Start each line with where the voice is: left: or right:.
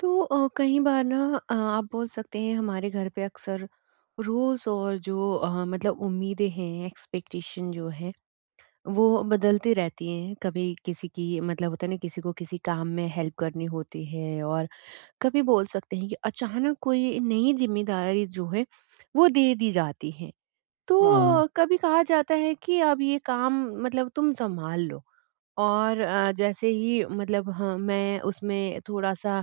right: तो कई बार ना आप बोल सकते हैं, हमारे घर पे अक्सर रूल्स और जो मतलब उम्मीदें हैं, एक्सपेक्टेशन जो है वो बदलती रहती हैं। कभी किसी की मतलब होता है ना, किसी को किसी काम में हेल्प करनी होती है, और कभी बोल सकते हैं कि अचानक कोई नई जिम्मेदारी जो है वो दे दी जाती है। तो
left: हाँ।
right: कभी कहा जाता है कि अब ये काम मतलब तुम सँभाल लो। और जैसे ही मतलब, हाँ, मैं उसमें थोड़ा-सा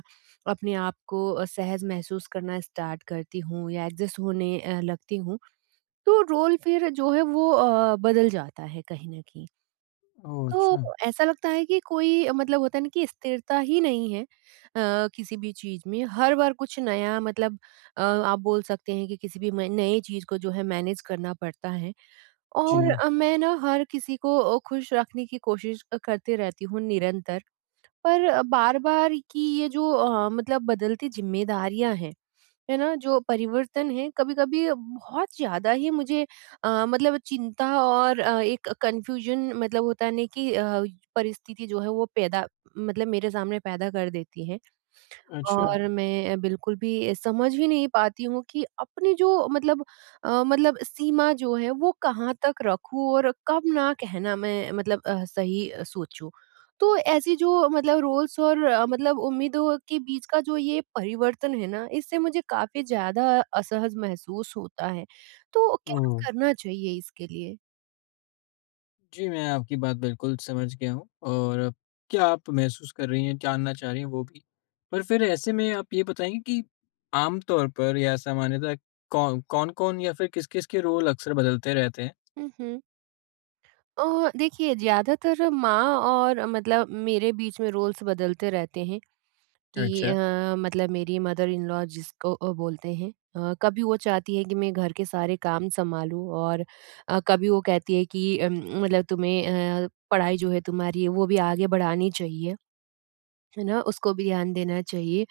right: अपने आप को सहज महसूस करना स्टार्ट करती हूँ या एडजस्ट होने लगती हूँ, तो रोल फिर जो है वो बदल जाता है कहीं न कहीं।
left: ओह!
right: तो
left: अच्छा।
right: ऐसा लगता है कि कोई मतलब होता है ना कि स्थिरता ही नहीं है किसी भी चीज़ में। हर बार कुछ नया मतलब, आप बोल सकते हैं कि किसी भी म नई चीज़ को जो है मैनेज करना पड़ता है।
left: जी
right: और
left: हाँ।
right: मैं ना हर किसी को खुश रखने की कोशिश करते रहती हूँ निरंतर। पर बार-बार की ये जो मतलब बदलती ज़िम्मेदारियाँ हैं, है ना? जो परिवर्तन है, कभी-कभी बहुत ज़्यादा ही मुझे मतलब चिंता और एक कन्फ्यूज़न मतलब होता है ना कि परिस्थिति जो है वो पैदा मतलब मेरे सामने पैदा कर देती है।
left: अच्छा।
right: और मैं बिल्कुल भी समझ ही नहीं पाती हूँ कि अपनी जो मतलब मतलब सीमा जो है वो कहाँ तक रखूँ और कब ना कहना मैं मतलब सही सोचूँ। तो ऐसी जो मतलब रोल्स और मतलब उम्मीदों के बीच का जो ये परिवर्तन है ना, इससे मुझे काफ़ी ज़्यादा असहज महसूस होता है। तो क्या
left: ओह!
right: करना चाहिए इसके लिए?
left: जी, मैं आपकी बात बिल्कुल समझ गया हूँ और क्या आप महसूस कर रही हैं, जानना चाह रही हैं वो भी। पर फिर ऐसे में आप ये बताएँगी कि आम तौर पर या सामान्यतः कौन-कौन या फिर किस-किस के रोल अक्सर बदलते रहते हैं?
right: हुँ, हुँ। देखिए, ज़्यादातर माँ और मतलब मेरे बीच में रोल्स बदलते रहते हैं। कि
left: अच्छा।
right: मतलब, मेरी मदर इन लॉ जिसको बोलते हैं। कभी वो चाहती है कि मैं घर के सारे काम संभालूँ, और कभी वो कहती है कि मतलब तुम्हें पढ़ाई जो है तुम्हारी, वो भी आगे बढ़ानी चाहिए, है ना? उसको भी ध्यान देना चाहिए।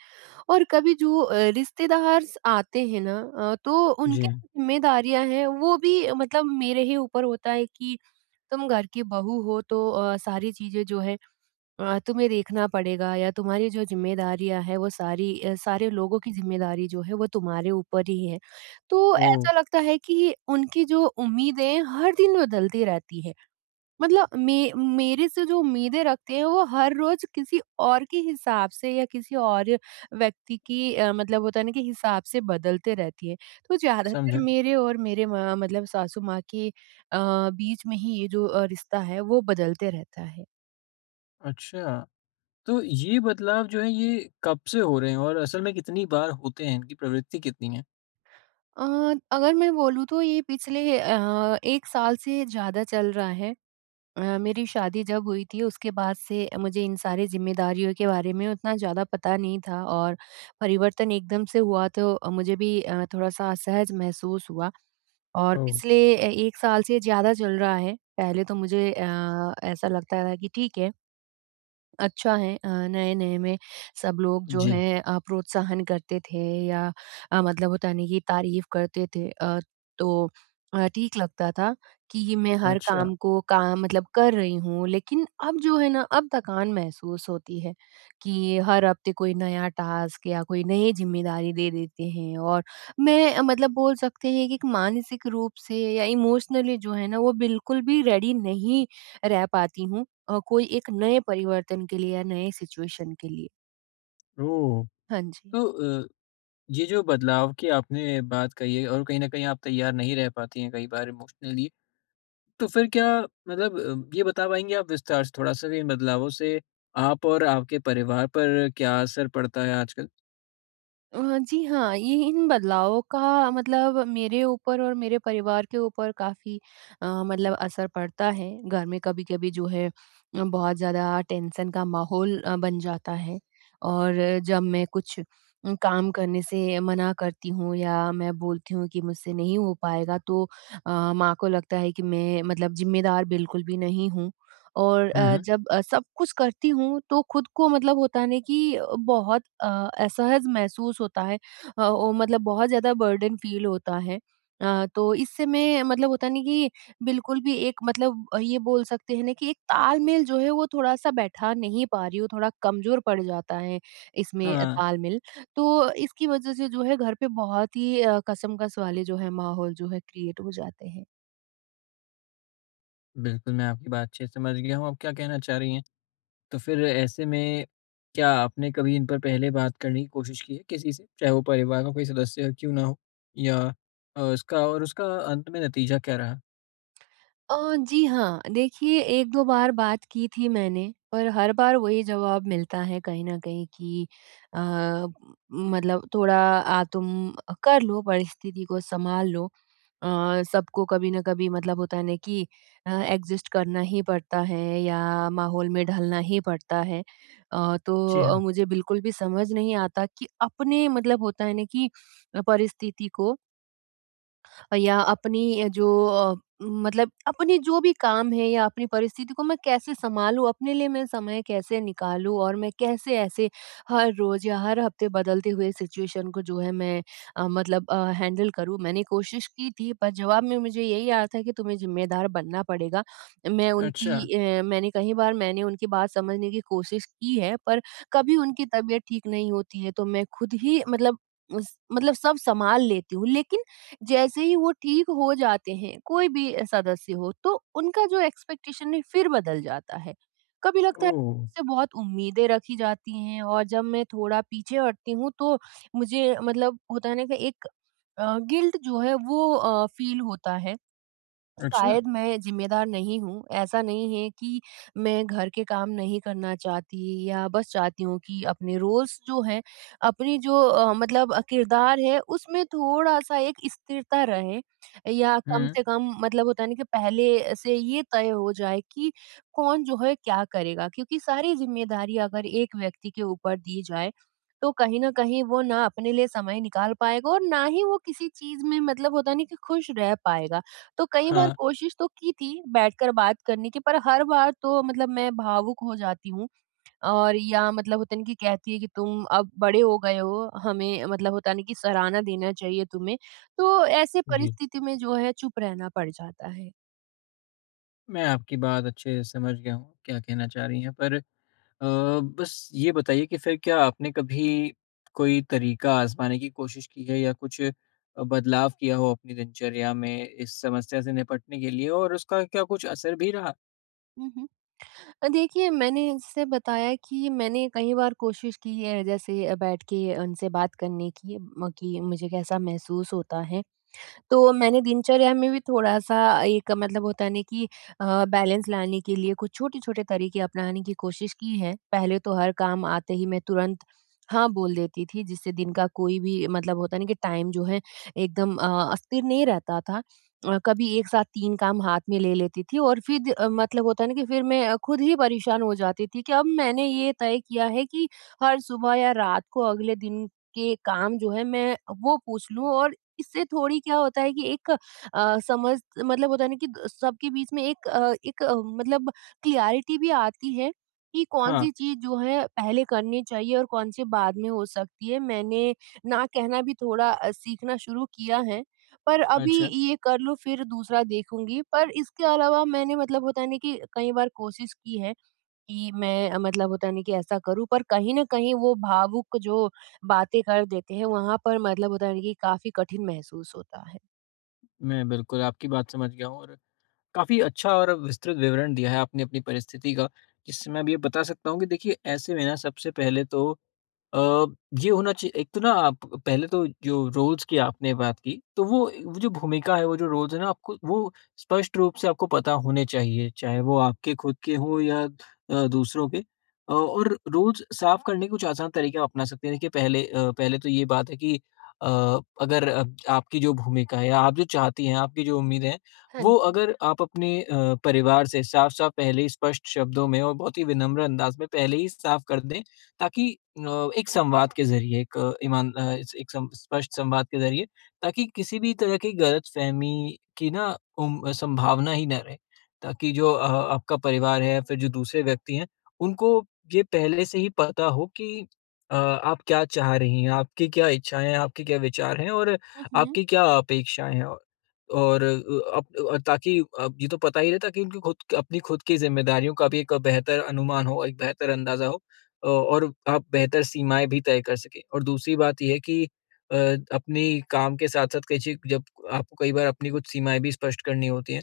right: और कभी जो रिश्तेदार आते हैं ना तो
left: जी
right: उनकी
left: हाँ।
right: ज़िम्मेदारियाँ हैं वो भी मतलब मेरे ही ऊपर होता है कि तुम घर की बहू हो, तो सारी चीज़ें जो है तुम्हें देखना पड़ेगा या तुम्हारी जो ज़िम्मेदारियाँ हैं वो सारी सारे लोगों की ज़िम्मेदारी जो है वो तुम्हारे ऊपर ही है। तो
left: ओह!
right: ऐसा लगता है कि उनकी जो उम्मीदें हर दिन बदलती रहती है। मतलब मे मेरे से जो उम्मीदें रखते हैं वो हर रोज़ किसी और के हिसाब से या किसी और व्यक्ति की मतलब होता है ना कि हिसाब से बदलते रहती है। तो ज़्यादातर
left: समझा।
right: मेरे और मेरे माँ मतलब सासू माँ के बीच में ही ये जो रिश्ता है वो बदलते रहता है।
left: अच्छा। तो ये बदलाव जो है ये कब से हो रहे हैं और असल में कितनी बार होते हैं? इनकी प्रवृत्ति कितनी है?
right: अ, अगर मैं बोलूँ तो ये पिछले 1 साल से ज़्यादा चल रहा है। मेरी शादी जब हुई थी उसके बाद से मुझे इन सारी ज़िम्मेदारियों के बारे में उतना ज़्यादा पता नहीं था, और परिवर्तन एकदम से हुआ, तो मुझे भी थोड़ा-सा असहज महसूस हुआ, और
left: ओह!
right: पिछले ए 1 साल से ज़्यादा चल रहा है। पहले तो मुझे ऐसा लगता था कि ठीक है। अच्छा है, नए-नए में सब लोग जो
left: जी।
right: हैं प्रोत्साहन करते थे, या मतलब होता नहीं कि तारीफ़ करते थे, तो ठीक लगता था कि मैं हर
left: अच्छा।
right: काम को काम मतलब कर रही हूँ। लेकिन अब जो है ना, अब थकान महसूस होती है कि हर हफ्ते कोई नया टास्क या कोई नई ज़िम्मेदारी दे देते हैं, और मैं मतलब बोल सकते हैं कि एक मानसिक रूप से या इमोशनली जो है ना वो बिल्कुल भी रेडी नहीं रह पाती हूँ। कोई एक नए परिवर्तन के लिए या नए सिचुएशन के लिए?
left: ओह!
right: हाँ जी।
left: तो अ ये जो बदलाव की आपने बात कही है और कहीं न कहीं आप तैयार नहीं रह पाती हैं कई बार इमोशनली, तो फिर क्या मतलब ये बता पाएँगी आप विस्तार से थोड़ा-सा भी इन बदलावों से आप और आपके परिवार पर क्या असर पड़ता है आजकल?
right: जी हाँ, ये इन बदलावों का मतलब मेरे ऊपर और मेरे परिवार के ऊपर काफ़ी मतलब असर पड़ता है। घर में कभी-कभी जो है बहुत ज़्यादा टेंशन का माहौल बन जाता है, और जब मैं कुछ काम करने से मना करती हूँ या मैं बोलती हूँ कि मुझसे नहीं हो पाएगा, तो माँ को लगता है कि मैं मतलब ज़िम्मेदार बिल्कुल भी नहीं हूँ। और
left: हुँ, हुँ।
right: जब सब कुछ करती हूँ तो खुद को मतलब होता है ना कि बहुत असहज महसूस होता है, अ, ओ मतलब बहुत ज़्यादा बर्डन फील होता है। तो इससे मैं मतलब होता नहीं कि बिल्कुल भी एक मतलब ये बोल सकते हैं ना कि एक तालमेल जो है वो थोड़ा-सा बैठा नहीं पा रही हूँ, थोड़ा कमज़ोर पड़ जाता है इसमें
left: हाँ,
right: तालमेल। तो इसकी वज़ह से जो है घर पे बहुत ही कशमकश वाले जो है माहौल जो है क्रिएट हो जाते हैं।
left: बिल्कुल मैं आपकी बात अच्छे से समझ गया हूँ, आप क्या कहना चाह रही हैं। तो फिर ऐसे में क्या आपने कभी इन पर पहले बात करने की कोशिश की है किसी से? चाहे वो परिवार का कोई सदस्य क्यों ना हो या उसका और उसका अंत में नतीजा क्या रहा?
right: जी हाँ। देखिए, 1-2 बार बात की थी मैंने, पर हर बार वही जवाब मिलता है कहीं न कहीं कि अ, मतलब थोड़ा तुम कर लो, परिस्थिति को सँभाल लो। सबको कभी न कभी मतलब होता है ना कि एडजस्ट करना ही पड़ता है या माहौल में ढलना ही पड़ता है। तो
left: जी हाँ।
right: मुझे बिल्कुल भी समझ नहीं आता कि अपने मतलब होता है ना कि परिस्थिति को, या अपनी जो मतलब अपनी जो भी काम है या अपनी परिस्थिति को मैं कैसे संभालूँ, अपने लिए मैं समय कैसे निकालूँ, और मैं कैसे ऐसे हर रोज़ या हर हफ्ते बदलते हुए सिचुएशन को जो है मैं मतलब हैंडल करूँ। मैंने कोशिश की थी, पर जवाब में मुझे यही आया था कि तुम्हें ज़िम्मेदार बनना पड़ेगा।
left: अच्छा,
right: मैंने कई बार मैंने उनकी बात समझने की कोशिश की है, पर कभी उनकी तबीयत ठीक नहीं होती है, तो मैं खुद ही मतलब उस मतलब सब संभाल लेती हूँ। लेकिन जैसे ही वो ठीक हो जाते हैं, कोई भी सदस्य हो, तो उनका जो एक्सपेक्टेशन है फिर बदल जाता है। कभी लगता है
left: ओह!
right: मुझसे बहुत उम्मीदें रखी जाती हैं, और जब मैं थोड़ा पीछे हटती हूँ तो मुझे मतलब होता है ना कि एक गिल्ट जो है वो फील होता है।
left: अच्छा,
right: शायद मैं ज़िम्मेदार नहीं हूँ। ऐसा नहीं है कि मैं घर के काम नहीं करना चाहती, या बस चाहती हूँ कि अपने रोल्स जो हैं, अपनी जो मतलब किरदार है उसमें थोड़ा-सा एक स्थिरता रहे, या कम
left: हुँ।
right: से कम मतलब होता है ना कि पहले से ये तय हो जाए कि कौन जो है क्या करेगा। क्योंकि सारी ज़िम्मेदारी अगर एक व्यक्ति के ऊपर दी जाए, तो कहीं न कहीं वो ना अपने लिए समय निकाल पाएगा और ना ही वो किसी चीज़ में मतलब होता है ना कि खुश रह पाएगा। तो कई बार
left: हाँ,
right: कोशिश तो की थी बैठकर बात करने की, पर हर बार तो मतलब मैं भावुक हो जाती हूँ, और या मतलब होता नहीं कि कहती है कि तुम अब बड़े हो गए हो, हमें मतलब होता नहीं कि सराहना देना चाहिए तुम्हें, तो ऐसे
left: जी।
right: परिस्थिति में जो है चुप रहना पड़ जाता है।
left: मैं आपकी बात अच्छे से समझ गया हूँ, क्या कहना चाह रही हैं पर अ, बस ये बताइए कि फिर क्या आपने कभी कोई तरीका आज़माने की कोशिश की है या कुछ बदलाव किया हो अपनी दिनचर्या में इस समस्या से निपटने के लिए और उसका क्या कुछ असर भी रहा?
right: मम्म। देखिए, मैंने इससे बताया कि मैंने कई बार कोशिश की है जैसे बैठ के उनसे बात करने की, कि मुझे कैसा महसूस होता है। तो मैंने दिनचर्या में भी थोड़ा-सा एक मतलब होता है ना कि बैलेंस लाने के लिए कुछ छोटे-छोटे तरीके अपनाने की कोशिश की है। पहले तो हर काम आते ही मैं तुरंत हाँ बोल देती थी, जिससे दिन का कोई भी मतलब होता है ना कि टाइम जो है एकदम स्थिर नहीं रहता था। कभी एक साथ 3 काम हाथ में ले लेती थी, और फिर मतलब होता है ना कि फिर मैं खुद ही परेशान हो जाती थी। कि अब मैंने ये तय किया है कि हर सुबह या रात को अगले दिन के काम जो है मैं वो पूछ लूँ, और इससे थोड़ी क्या होता है कि एक समझ, मतलब होता है ना कि सबके बीच में एक मतलब क्लियरिटी भी आती है कि कौन
left: हाँ,
right: सी चीज जो है पहले करनी चाहिए और कौन सी बाद में हो सकती है। मैंने ना कहना भी थोड़ा सीखना शुरू किया है, पर अभी
left: अच्छा,
right: ये कर लूँ फिर दूसरा देखूंगी। पर इसके अलावा मैंने मतलब होता नहीं कि कई बार कोशिश की है कि मैं मतलब होता नहीं कि ऐसा करूँ, पर कहीं न कहीं वो भावुक जो बातें कर देते हैं, वहाँ पर मतलब होता नहीं कि काफ़ी कठिन महसूस होता है।
left: मैं बिल्कुल आपकी बात समझ गया हूँ और काफ़ी अच्छा और विस्तृत विवरण दिया है आपने अपनी परिस्थिति का, जिससे मैं अब ये बता सकता हूँ कि देखिए ऐसे में ना सबसे पहले तो अ, ये होना चाहिए एक तो ना आप पहले तो जो रोल्स की आपने बात की, तो वो जो भूमिका है, वो जो रोल्स है ना आपको वो स्पष्ट रूप से आपको पता होने चाहिए, चाहे वो आपके खुद के हों या दूसरों के। और रोल्स साफ करने के कुछ आसान तरीके आप अपना सकते हैं। देखिए पहले पहले तो ये बात है कि अ, अगर आपकी जो भूमिका है या आप जो चाहती हैं, आपकी जो उम्मीदें हैं,
right: हाँ
left: वो
right: जी।
left: अगर आप अपने परिवार से साफ-साफ पहले ही स्पष्ट शब्दों में और बहुत ही विनम्र अंदाज में पहले ही साफ कर दें, ताकि एक संवाद के ज़रिए एक अ, ईमान अ, इस- एक सम स्पष्ट संवाद के ज़रिए, ताकि किसी भी तरह की गलतफ़हमी की ना संभावना ही ना रहे। ताकि जो आपका परिवार है या फिर जो दूसरे व्यक्ति हैं, उनको ये पहले से ही पता हो कि आप क्या चाह रही हैं, आपकी क्या इच्छाएँ हैं, आपके क्या विचार हैं और
right: हुँ, हुँ।
left: आपकी क्या अपेक्षाएँ हैं। और ताकि अब ये तो पता ही रहता कि उनकी खुद अपनी खुद की ज़िम्मेदारियों का भी एक बेहतर अनुमान हो, एक बेहतर अंदाज़ा हो और आप बेहतर सीमाएँ भी तय कर सकें। और दूसरी बात ये है कि अपनी काम के साथ-साथ कई चीज़ जब आपको कई बार अपनी कुछ सीमाएँ भी स्पष्ट करनी होती हैं,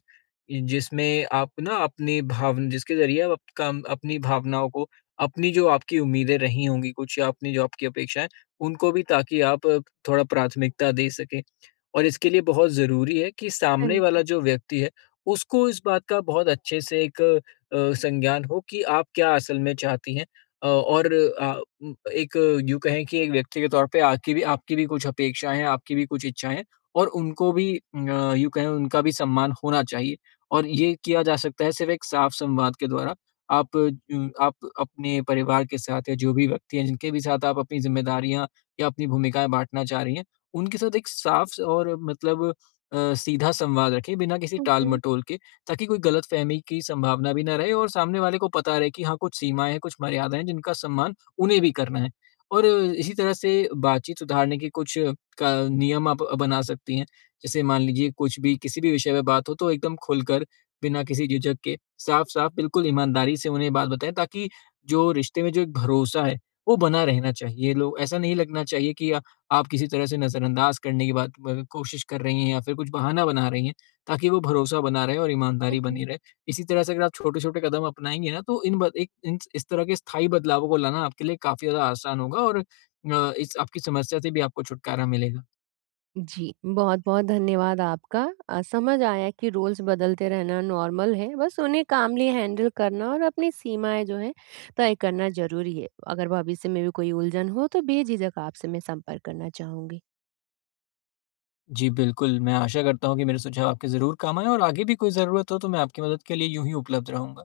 left: जिसमें आप ना अपनी भावन जिसके ज़रिए आप अप- काम अपनी भावनाओं को, अपनी जो आपकी उम्मीदें रही होंगी कुछ या अपनी जो आपकी अपेक्षाएँ, उनको भी ताकि आप थोड़ा प्राथमिकता दे सकें। और इसके लिए बहुत ज़रूरी है कि
right: हाँ
left: सामने वाला
right: जी।
left: जो व्यक्ति है, उसको इस बात का बहुत अच्छे से एक संज्ञान हो कि आप क्या असल में चाहती हैं और एक यूँ कहें कि एक व्यक्ति के तौर पे आपकी भी कुछ अपेक्षाएँ हैं, आपकी भी कुछ इच्छाएँ हैं और उनको भी यूँ कहें उनका भी सम्मान होना चाहिए और ये किया जा सकता है सिर्फ़ एक साफ संवाद के द्वारा। आप आप अपने परिवार के साथ या जो भी व्यक्ति हैं, जिनके भी साथ आप अपनी ज़िम्मेदारियाँ या अपनी भूमिकाएँ बाँटना चाह रही हैं उनके साथ एक साफ और मतलब सीधा संवाद रखें बिना किसी
right: हुँ, हुँ।
left: टाल-मटोल के, ताकि कोई गलतफ़हमी की संभावना भी ना रहे और सामने वाले को पता रहे कि हाँ, कुछ सीमाएँ हैं, कुछ मर्यादाएँ हैं, जिनका सम्मान उन्हें भी करना है। और इसी तरह से बातचीत सुधारने के कुछ का नियम आप बना सकती हैं। जैसे मान लीजिए कुछ भी किसी भी विषय पे बात हो तो एकदम खुलकर, बिना किसी झिझक के, साफ-साफ बिल्कुल ईमानदारी से उन्हें बात बताएँ ताकि जो रिश्ते में जो एक भरोसा है, वो बना रहना चाहिए। लोग ऐसा नहीं लगना चाहिए कि आप किसी तरह से नज़रअंदाज करने की बात ब कोशिश कर रही हैं या फिर कुछ बहाना बना रही हैं, ताकि वो भरोसा बना रहे और
right: हुँ,
left: ईमानदारी
right: हुँ।
left: बनी रहे। इसी तरह से अगर आप छोटे-छोटे कदम अपनाएँगे ना तो इन ब एक इन इस तरह के स्थायी बदलावों को लाना आपके लिए काफ़ी ज़्यादा आसान होगा और अ, इस आपकी समस्या से भी आपको छुटकारा मिलेगा।
right: जी, बहुत-बहुत धन्यवाद आपका। समझ आया कि रोल्स बदलते रहना नॉर्मल है, बस उन्हें कामली हैंडल करना और अपनी सीमाएँ जो हैं तय करना ज़रूरी है। अगर भविष्य में भी कोई उलझन हो तो बेझिझक आपसे मैं संपर्क करना चाहूँगी।
left: जी, बिल्कुल, मैं आशा करता हूँ कि मेरे सुझाव आपके ज़रूर काम आएँ और आगे भी कोई ज़रूरत हो तो मैं आपकी मदद के लिए यूँ ही उपलब्ध रहूँगा।